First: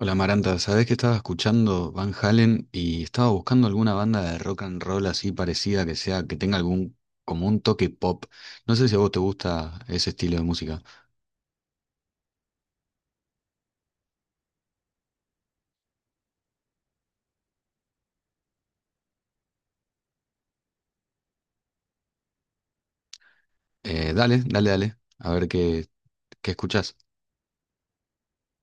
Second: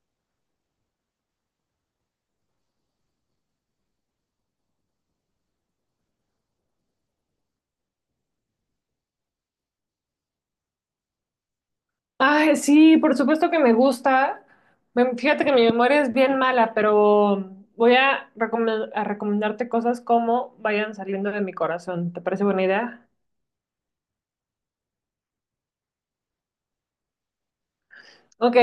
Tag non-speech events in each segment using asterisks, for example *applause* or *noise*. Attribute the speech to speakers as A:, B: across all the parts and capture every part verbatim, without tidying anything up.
A: Hola Maranta, ¿sabés que estaba escuchando Van Halen y estaba buscando alguna banda de rock and roll así parecida que sea, que tenga algún, como un toque pop? No sé si a vos te gusta ese estilo de música.
B: Ay, sí, por supuesto que me gusta. Me- Fíjate que mi memoria es bien mala, pero voy a, recome- a recomendarte cosas como vayan saliendo de mi corazón. ¿Te parece buena idea?
A: Eh, dale, dale, dale, a ver qué, qué escuchás.
B: Ok.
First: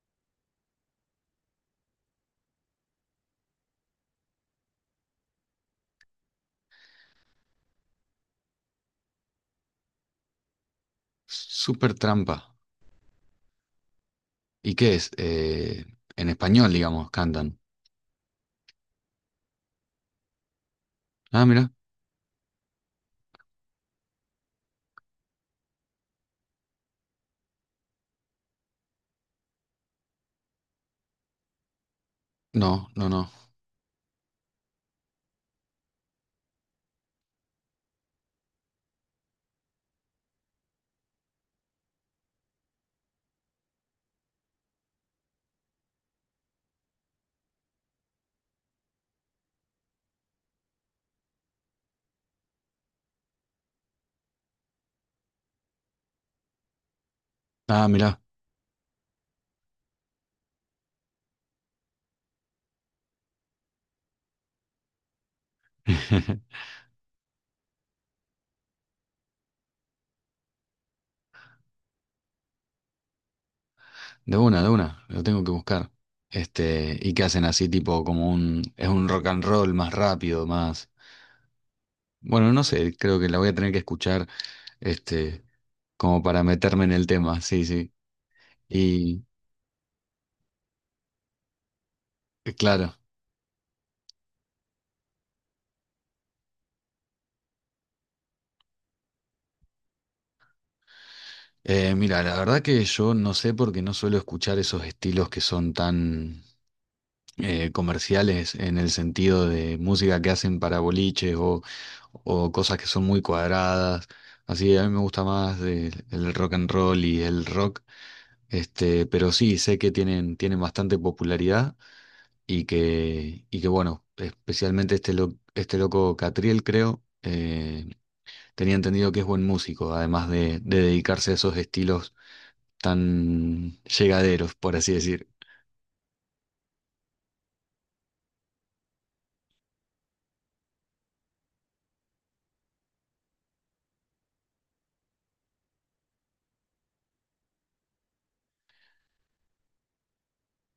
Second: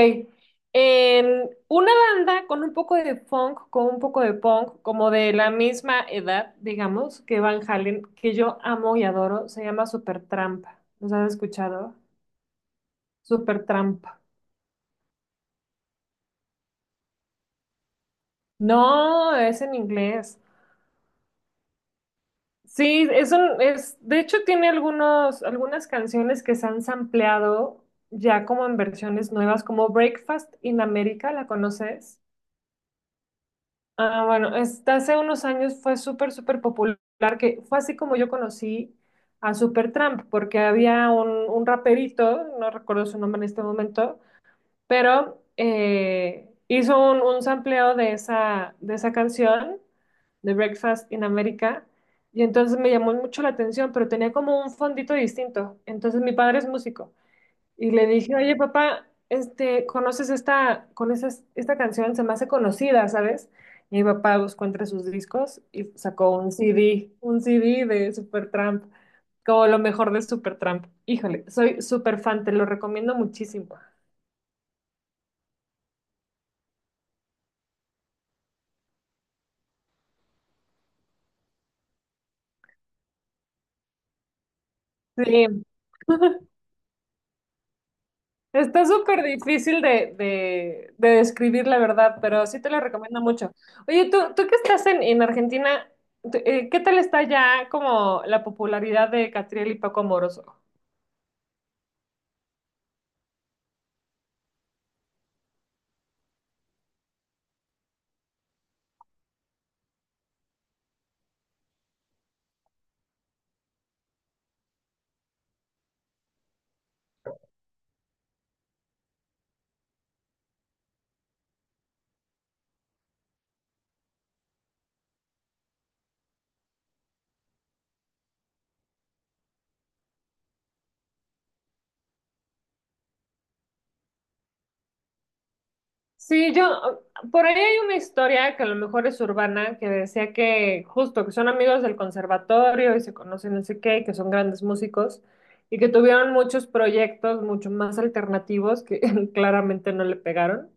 B: Em, una banda con un poco de funk, con un poco de punk, como de la misma edad, digamos, que Van Halen, que yo amo y adoro, se llama Supertramp. ¿Los has
A: Super
B: escuchado?
A: trampa.
B: Supertramp.
A: ¿Y qué es? Eh, en español, digamos, cantan.
B: No, es en inglés.
A: Ah, mira.
B: Sí, es un, es, de hecho tiene algunos, algunas canciones que se han sampleado ya como en versiones nuevas, como Breakfast in America, ¿la conoces?
A: No, no, no.
B: Ah, bueno, esta hace unos años fue súper, súper popular, que fue así como yo conocí a Supertramp, porque había un, un raperito, no recuerdo su nombre en este momento, pero eh, hizo un, un sampleo de esa, de esa canción, de Breakfast in America, y entonces me llamó mucho la atención, pero tenía como un fondito distinto. Entonces mi padre es músico,
A: Ah,
B: y le
A: mira.
B: dije, oye papá, este, ¿conoces esta, con esas- esta canción? Se me hace conocida, ¿sabes? Y mi papá buscó entre sus discos y sacó un
A: *laughs*
B: C D, un C D de Supertramp, como lo mejor de Supertramp. Híjole, soy super fan, te lo recomiendo muchísimo.
A: De una, de una, lo tengo que buscar. Este, y qué hacen así, tipo, como un, es un rock and roll más rápido, más. Bueno, no sé, creo que la voy a tener que escuchar, este,
B: Sí.
A: como para meterme en el tema, sí, sí.
B: Está súper
A: Y
B: difícil de, de, de describir la verdad, pero
A: eh,
B: sí te lo
A: claro,
B: recomiendo mucho. Oye, tú, tú que estás en, en Argentina, tú, eh, ¿qué tal está ya como la popularidad de Catriel y Paco Amoroso?
A: eh, mira, la verdad que yo no sé porque no suelo escuchar esos estilos que son tan eh, comerciales en el sentido de música que hacen para boliches o, o cosas que son muy cuadradas. Así, a mí me gusta más eh, el rock and roll y el rock, este, pero sí, sé que tienen, tienen bastante popularidad. Y que, y que bueno, especialmente este, lo- este loco Catriel, creo, eh, tenía entendido que es buen músico, además de, de dedicarse a esos estilos tan llegaderos, por así decir.
B: Sí, yo, por ahí hay una historia que a lo mejor es urbana, que decía que justo que son amigos del conservatorio y se conocen no sé qué, y que son grandes músicos y que tuvieron muchos proyectos mucho más alternativos que *laughs* claramente no le pegaron.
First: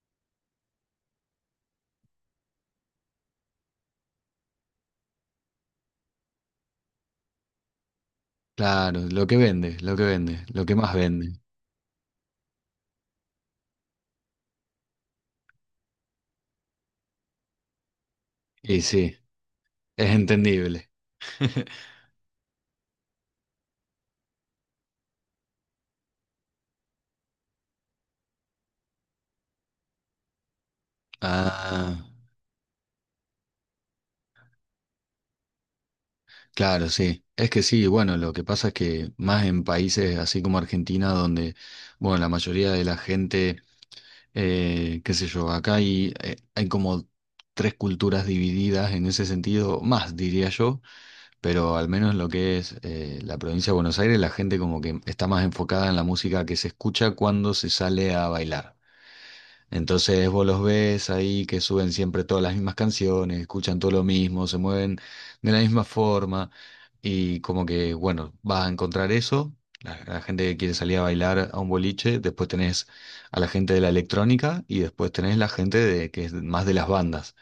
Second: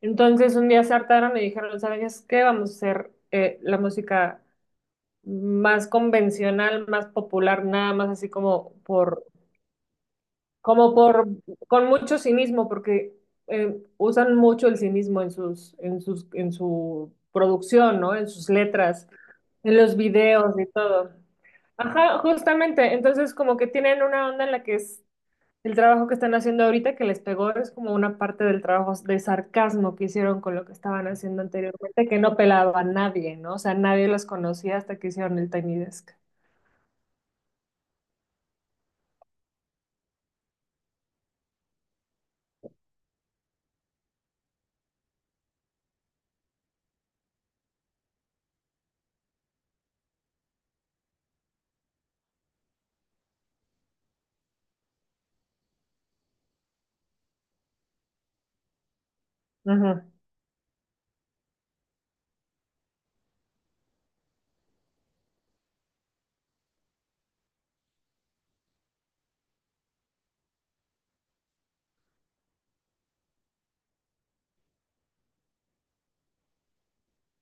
B: Entonces un día se hartaron y dijeron, ¿sabes qué? Vamos a hacer eh, la música más convencional, más popular, nada más así como
A: Claro,
B: por,
A: lo que vende, lo que vende, lo que más
B: como por,
A: vende.
B: con mucho cinismo, porque eh, usan mucho el cinismo en sus, en sus, en su producción, ¿no? En sus
A: Y
B: letras,
A: sí,
B: en los
A: es
B: videos y
A: entendible.
B: todo.
A: *laughs*
B: Ajá, justamente. Entonces como que tienen una onda en la que es el trabajo que están haciendo ahorita que les pegó es como una parte del trabajo de sarcasmo que hicieron con lo que estaban haciendo
A: Ah,
B: anteriormente, que no pelaba a nadie, ¿no? O sea, nadie los conocía hasta que hicieron el Tiny Desk.
A: claro, sí. Es que sí, bueno, lo que pasa es que más en países así como Argentina, donde, bueno, la mayoría de la gente. Eh, qué sé yo, acá hay, eh, hay como tres culturas divididas en ese sentido, más diría yo, pero al menos lo que es eh, la provincia de Buenos Aires, la gente como que está más enfocada en la música que se escucha cuando se sale a bailar.
B: Ujú.
A: Entonces vos los ves ahí que suben siempre todas las mismas canciones, escuchan todo lo mismo, se mueven de la misma forma y como que, bueno, vas a encontrar eso, la, la gente que quiere salir a bailar a un boliche, después tenés a la gente de la electrónica y después tenés la gente de, que es más de las bandas.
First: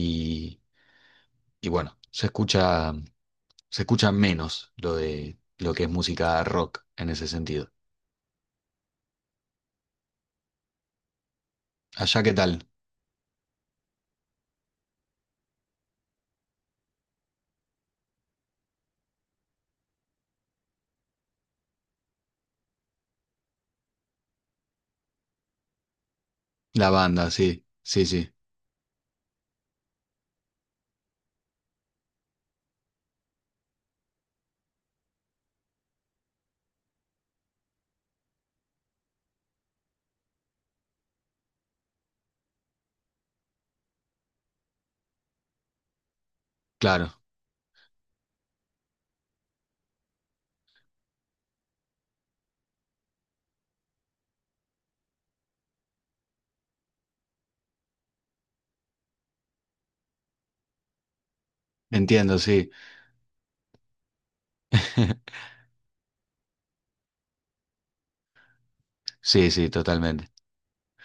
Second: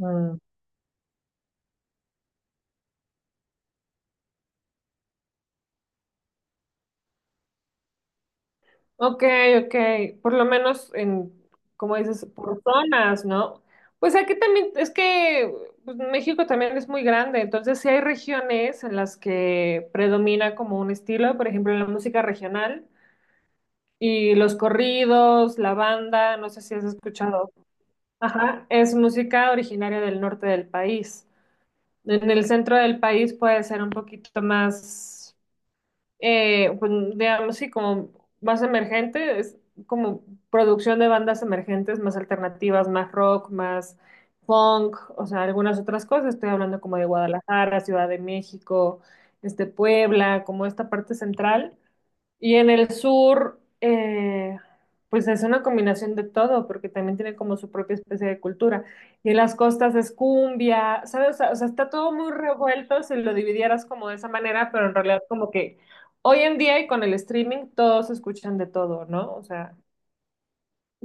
B: Mm.
A: y bueno, se escucha, se escucha menos lo de lo que es música rock en ese sentido.
B: Ok, ok, por lo menos en, como
A: Allá,
B: dices,
A: ¿qué
B: por
A: tal?
B: zonas, ¿no? Pues aquí también, es que pues, México también es muy grande, entonces sí hay regiones en las que predomina como un estilo, por ejemplo, la música regional y los corridos, la banda, no sé si has
A: La banda,
B: escuchado.
A: sí, sí, sí,
B: Ajá, es música originaria del norte del país. En el centro del país puede ser un poquito más eh, pues, digamos, sí, como más emergente, es como producción de bandas emergentes, más alternativas, más rock, más funk, o sea, algunas otras cosas. Estoy hablando como de
A: claro,
B: Guadalajara, Ciudad de México, este, Puebla, como esta parte central. Y en el sur, eh, pues es una combinación de todo, porque también tiene como su propia especie de cultura. Y en las costas es cumbia, ¿sabes? O sea, o sea, está todo muy
A: entiendo, sí.
B: revuelto si lo dividieras como de esa manera, pero en realidad
A: *laughs*
B: como que hoy en día y con el streaming todos escuchan de todo, ¿no? O
A: Sí, sí,
B: sea,
A: totalmente.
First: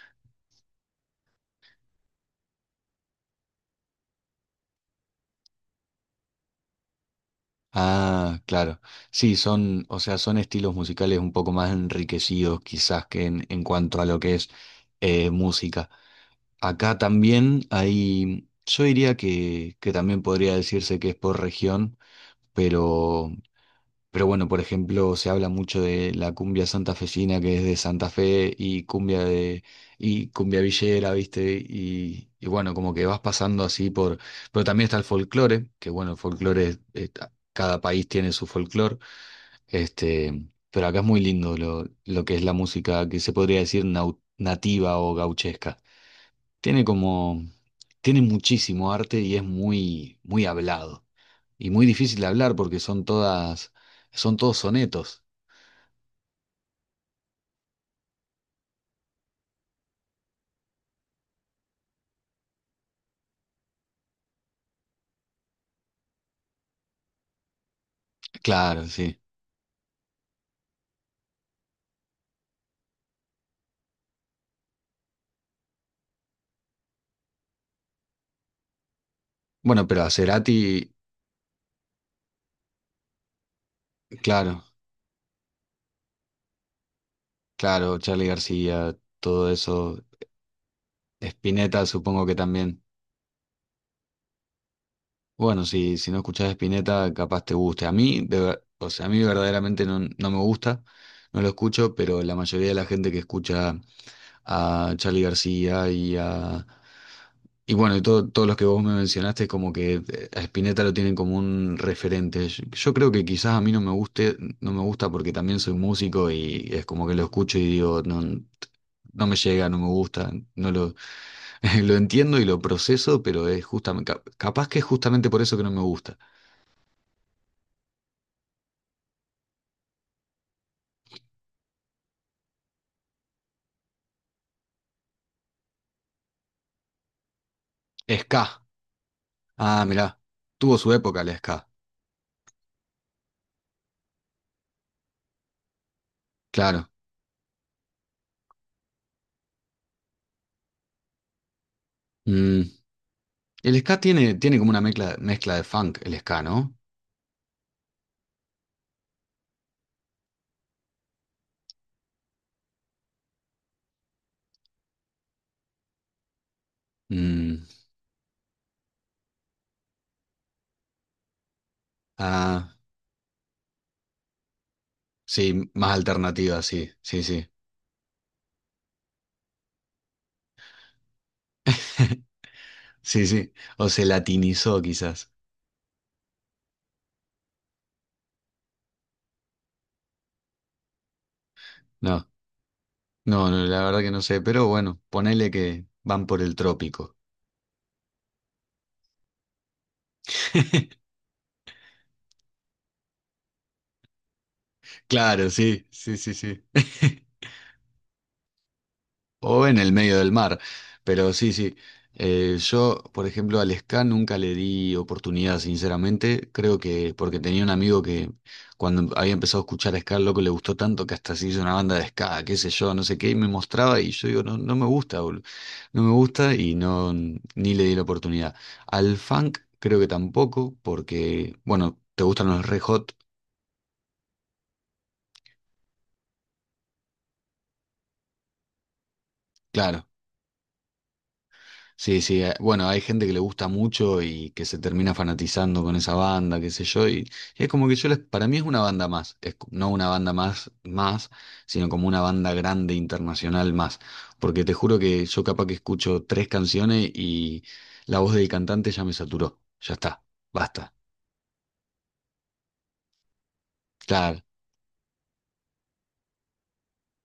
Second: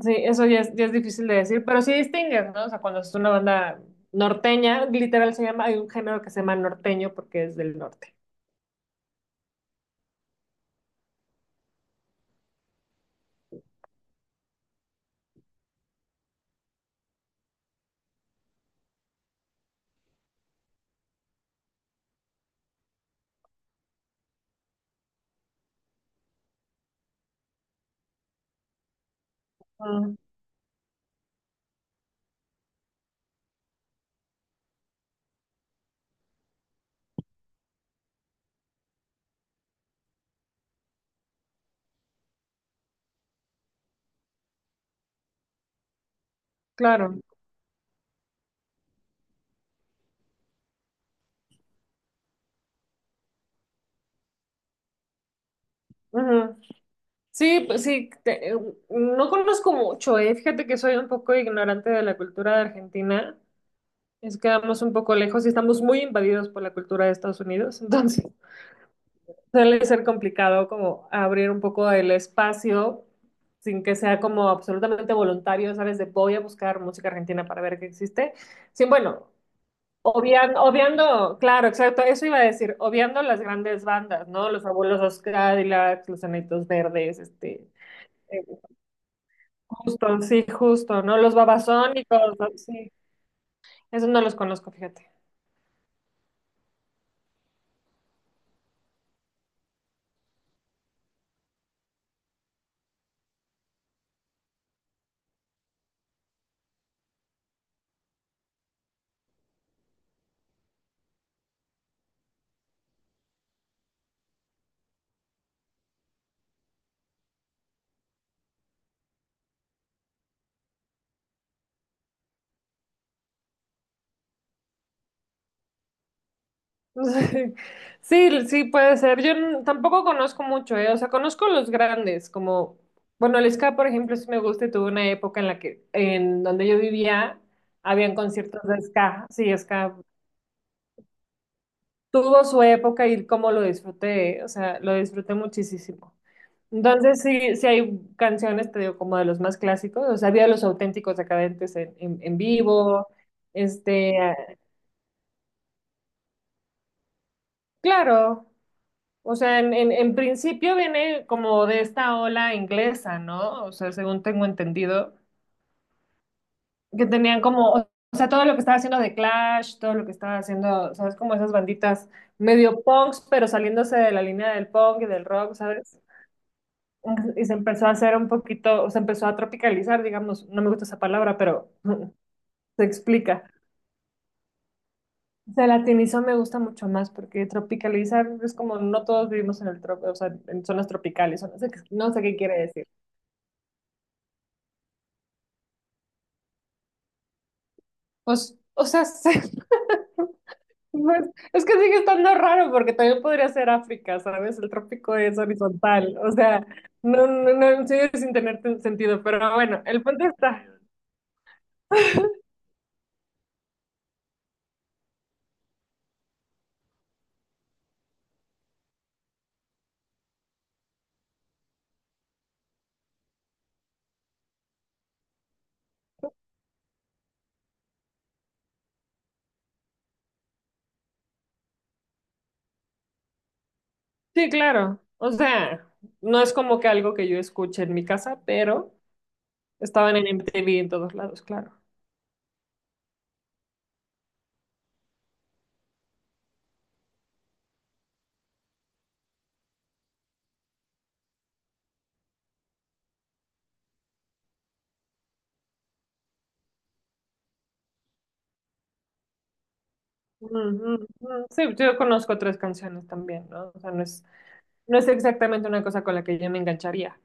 B: sí, eso ya es, ya es difícil de decir, pero sí distingues, ¿no? O sea, cuando es una banda norteña, literal se llama, hay un género que se llama norteño porque es del norte.
A: Ah, claro. Sí, son, o sea, son estilos musicales un poco más enriquecidos quizás que en, en cuanto a lo que es eh, música. Acá también hay, yo diría que, que también podría decirse que es por región, pero. Pero bueno, por ejemplo, se habla mucho de la cumbia santafesina que es de Santa Fe y cumbia de
B: Ah,
A: y cumbia villera, ¿viste? Y, y bueno, como que vas pasando así por, pero también está el folclore, que bueno, el folclore es- es- cada país tiene su folclore, este, pero acá es muy lindo lo, lo que es la música que se podría decir nau- nativa o gauchesca. Tiene
B: claro.
A: como tiene muchísimo arte y es muy muy hablado y muy difícil de hablar porque son todas son todos sonetos.
B: Ujú. Sí, pues sí, te- no conozco mucho, eh. Fíjate que soy un poco ignorante de la cultura de Argentina. Es que vamos un poco lejos y estamos muy invadidos por la cultura de Estados Unidos. *laughs* Entonces,
A: Claro, sí.
B: suele ser complicado como abrir un poco el espacio sin que sea como absolutamente voluntario, ¿sabes? De voy a buscar música argentina para ver qué existe. Sí, bueno,
A: Bueno, pero a
B: obvian-
A: Cerati,
B: obviando, claro, exacto, eso iba a decir, obviando las grandes bandas, ¿no? Los
A: claro,
B: Fabulosos Cadillacs, Los Enanitos Verdes, este
A: claro, Charly
B: eh,
A: García, todo eso.
B: Justo, sí, justo, ¿no? Los
A: Spinetta,
B: babasónicos,
A: supongo que
B: ¿no?
A: también.
B: Sí, eso no los conozco, fíjate.
A: Bueno, si, si no escuchás Spinetta, capaz te guste. A mí, de ver- o sea, a mí verdaderamente no, no me gusta. No lo escucho, pero la mayoría de la gente que escucha a Charly García y a... Y bueno, y todo- todos los que vos me mencionaste, como que eh, a Spinetta lo tienen como un referente. Yo, yo creo que quizás a mí no me guste, no me gusta porque también soy músico y es como que lo escucho y digo, no, no me llega, no me gusta, no lo, *laughs* lo entiendo y lo proceso, pero es justamente, capaz que es justamente por eso que no me gusta.
B: *laughs* Sí, sí, puede ser. Yo n- tampoco conozco mucho, ¿eh? O sea, conozco los grandes, como, bueno, el ska, por ejemplo, sí me gusta y tuve una época en la que, en donde yo vivía, habían
A: Ska.
B: conciertos de ska, sí,
A: Ah,
B: ska.
A: mirá. Tuvo su época la ska.
B: Tuvo su época y cómo lo disfruté, o sea, lo disfruté muchísimo.
A: Claro.
B: Entonces, sí, sí hay canciones, te digo, como de los más clásicos, o sea, había los auténticos decadentes en, en, en
A: Mm.
B: vivo,
A: El ska
B: este,
A: tiene, tiene como una mezcla, mezcla de funk, el ska, ¿no?
B: claro, o sea, en, en, en principio viene como de esta ola inglesa, ¿no? O sea, según tengo entendido, que tenían
A: Mm,
B: como, o sea, todo lo que estaba haciendo de Clash, todo lo que estaba haciendo, ¿sabes? Como esas banditas
A: ah,
B: medio punks, pero saliéndose de la línea del punk y del rock,
A: sí, más
B: ¿sabes?
A: alternativa, sí, sí,
B: Y
A: sí.
B: se empezó a hacer un poquito, o se empezó a tropicalizar, digamos, no me gusta esa palabra, pero
A: *laughs*
B: se
A: Sí,
B: explica.
A: sí. O se latinizó quizás.
B: Se latinizó me gusta mucho más porque tropicalizar es como no todos vivimos en el trop, o sea, en zonas tropicales, o no sé qué, no sé
A: No,
B: qué quiere decir.
A: no, no, la verdad que no sé, pero bueno, ponele que van por el trópico.
B: Pues, o sea, se- *laughs*
A: *laughs*
B: pues, es que sigue estando raro porque también podría ser África, ¿sabes? El trópico es
A: Claro, sí, sí,
B: horizontal, o
A: sí, sí.
B: sea,
A: *laughs*
B: no, no, no, sigue sin tener ten- sentido, pero
A: O en
B: bueno,
A: el
B: el
A: medio
B: punto
A: del mar.
B: está.
A: Pero sí, sí. Eh, yo, por ejemplo, al ska nunca le di oportunidad, sinceramente. Creo que porque tenía un amigo que cuando había empezado a escuchar ska, el loco le gustó tanto que hasta se hizo una banda de ska, qué sé yo, no sé qué, y me mostraba y yo digo, no, no me gusta, boludo. No me gusta y no, ni le di la oportunidad. Al funk creo que tampoco, porque, bueno, te gustan los Red Hot,
B: Sí, claro, o sea, no es como que algo que yo escuche en mi casa, pero
A: claro.
B: estaban en M T V en todos lados, claro.
A: Sí, sí, eh, bueno, hay gente que le gusta mucho y que se termina fanatizando con esa banda, qué sé yo, y es como que yo les, para mí es una banda más, es co- no una banda más, más, sino como una banda grande internacional más, porque te juro que yo capaz que escucho tres canciones y la voz del cantante ya me saturó, ya está,
B: Mm,
A: basta,
B: mm, mm. Sí, yo conozco otras canciones también, ¿no? O sea, no es,
A: claro,
B: no es exactamente una cosa con la que yo me engancharía,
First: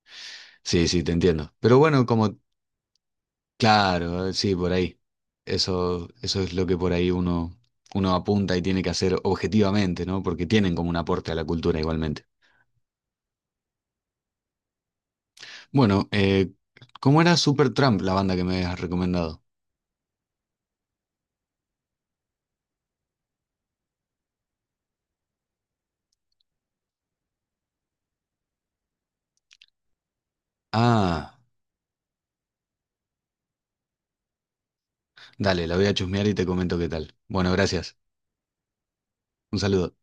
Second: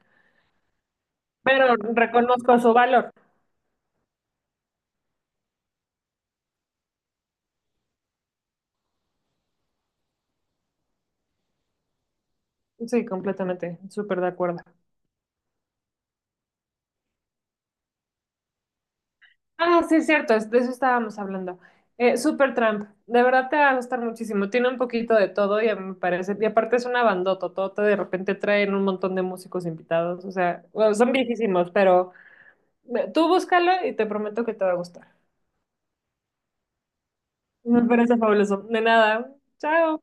A: sí, sí, te entiendo,
B: pero
A: pero bueno, como.
B: reconozco su valor.
A: Claro, sí, por ahí. Eso, eso es lo que por ahí uno, uno apunta y tiene que hacer objetivamente, ¿no? Porque tienen como un aporte a la cultura igualmente.
B: Sí, completamente, súper de acuerdo.
A: Bueno, eh, ¿cómo era Supertramp, la banda que me has recomendado?
B: Ah, sí, es cierto, es- de eso estábamos hablando. Eh, Supertramp, de verdad te va a gustar muchísimo, tiene un poquito de todo y a mí me parece, y aparte es una bandota, de repente traen un montón de músicos invitados, o sea, bueno, son
A: Ah,
B: viejísimos, pero eh, tú búscalo y te prometo que te va a gustar.
A: dale, la voy a chusmear y te comento qué tal. Bueno,
B: Me
A: gracias.
B: parece fabuloso. De nada,
A: Un saludo.
B: chao.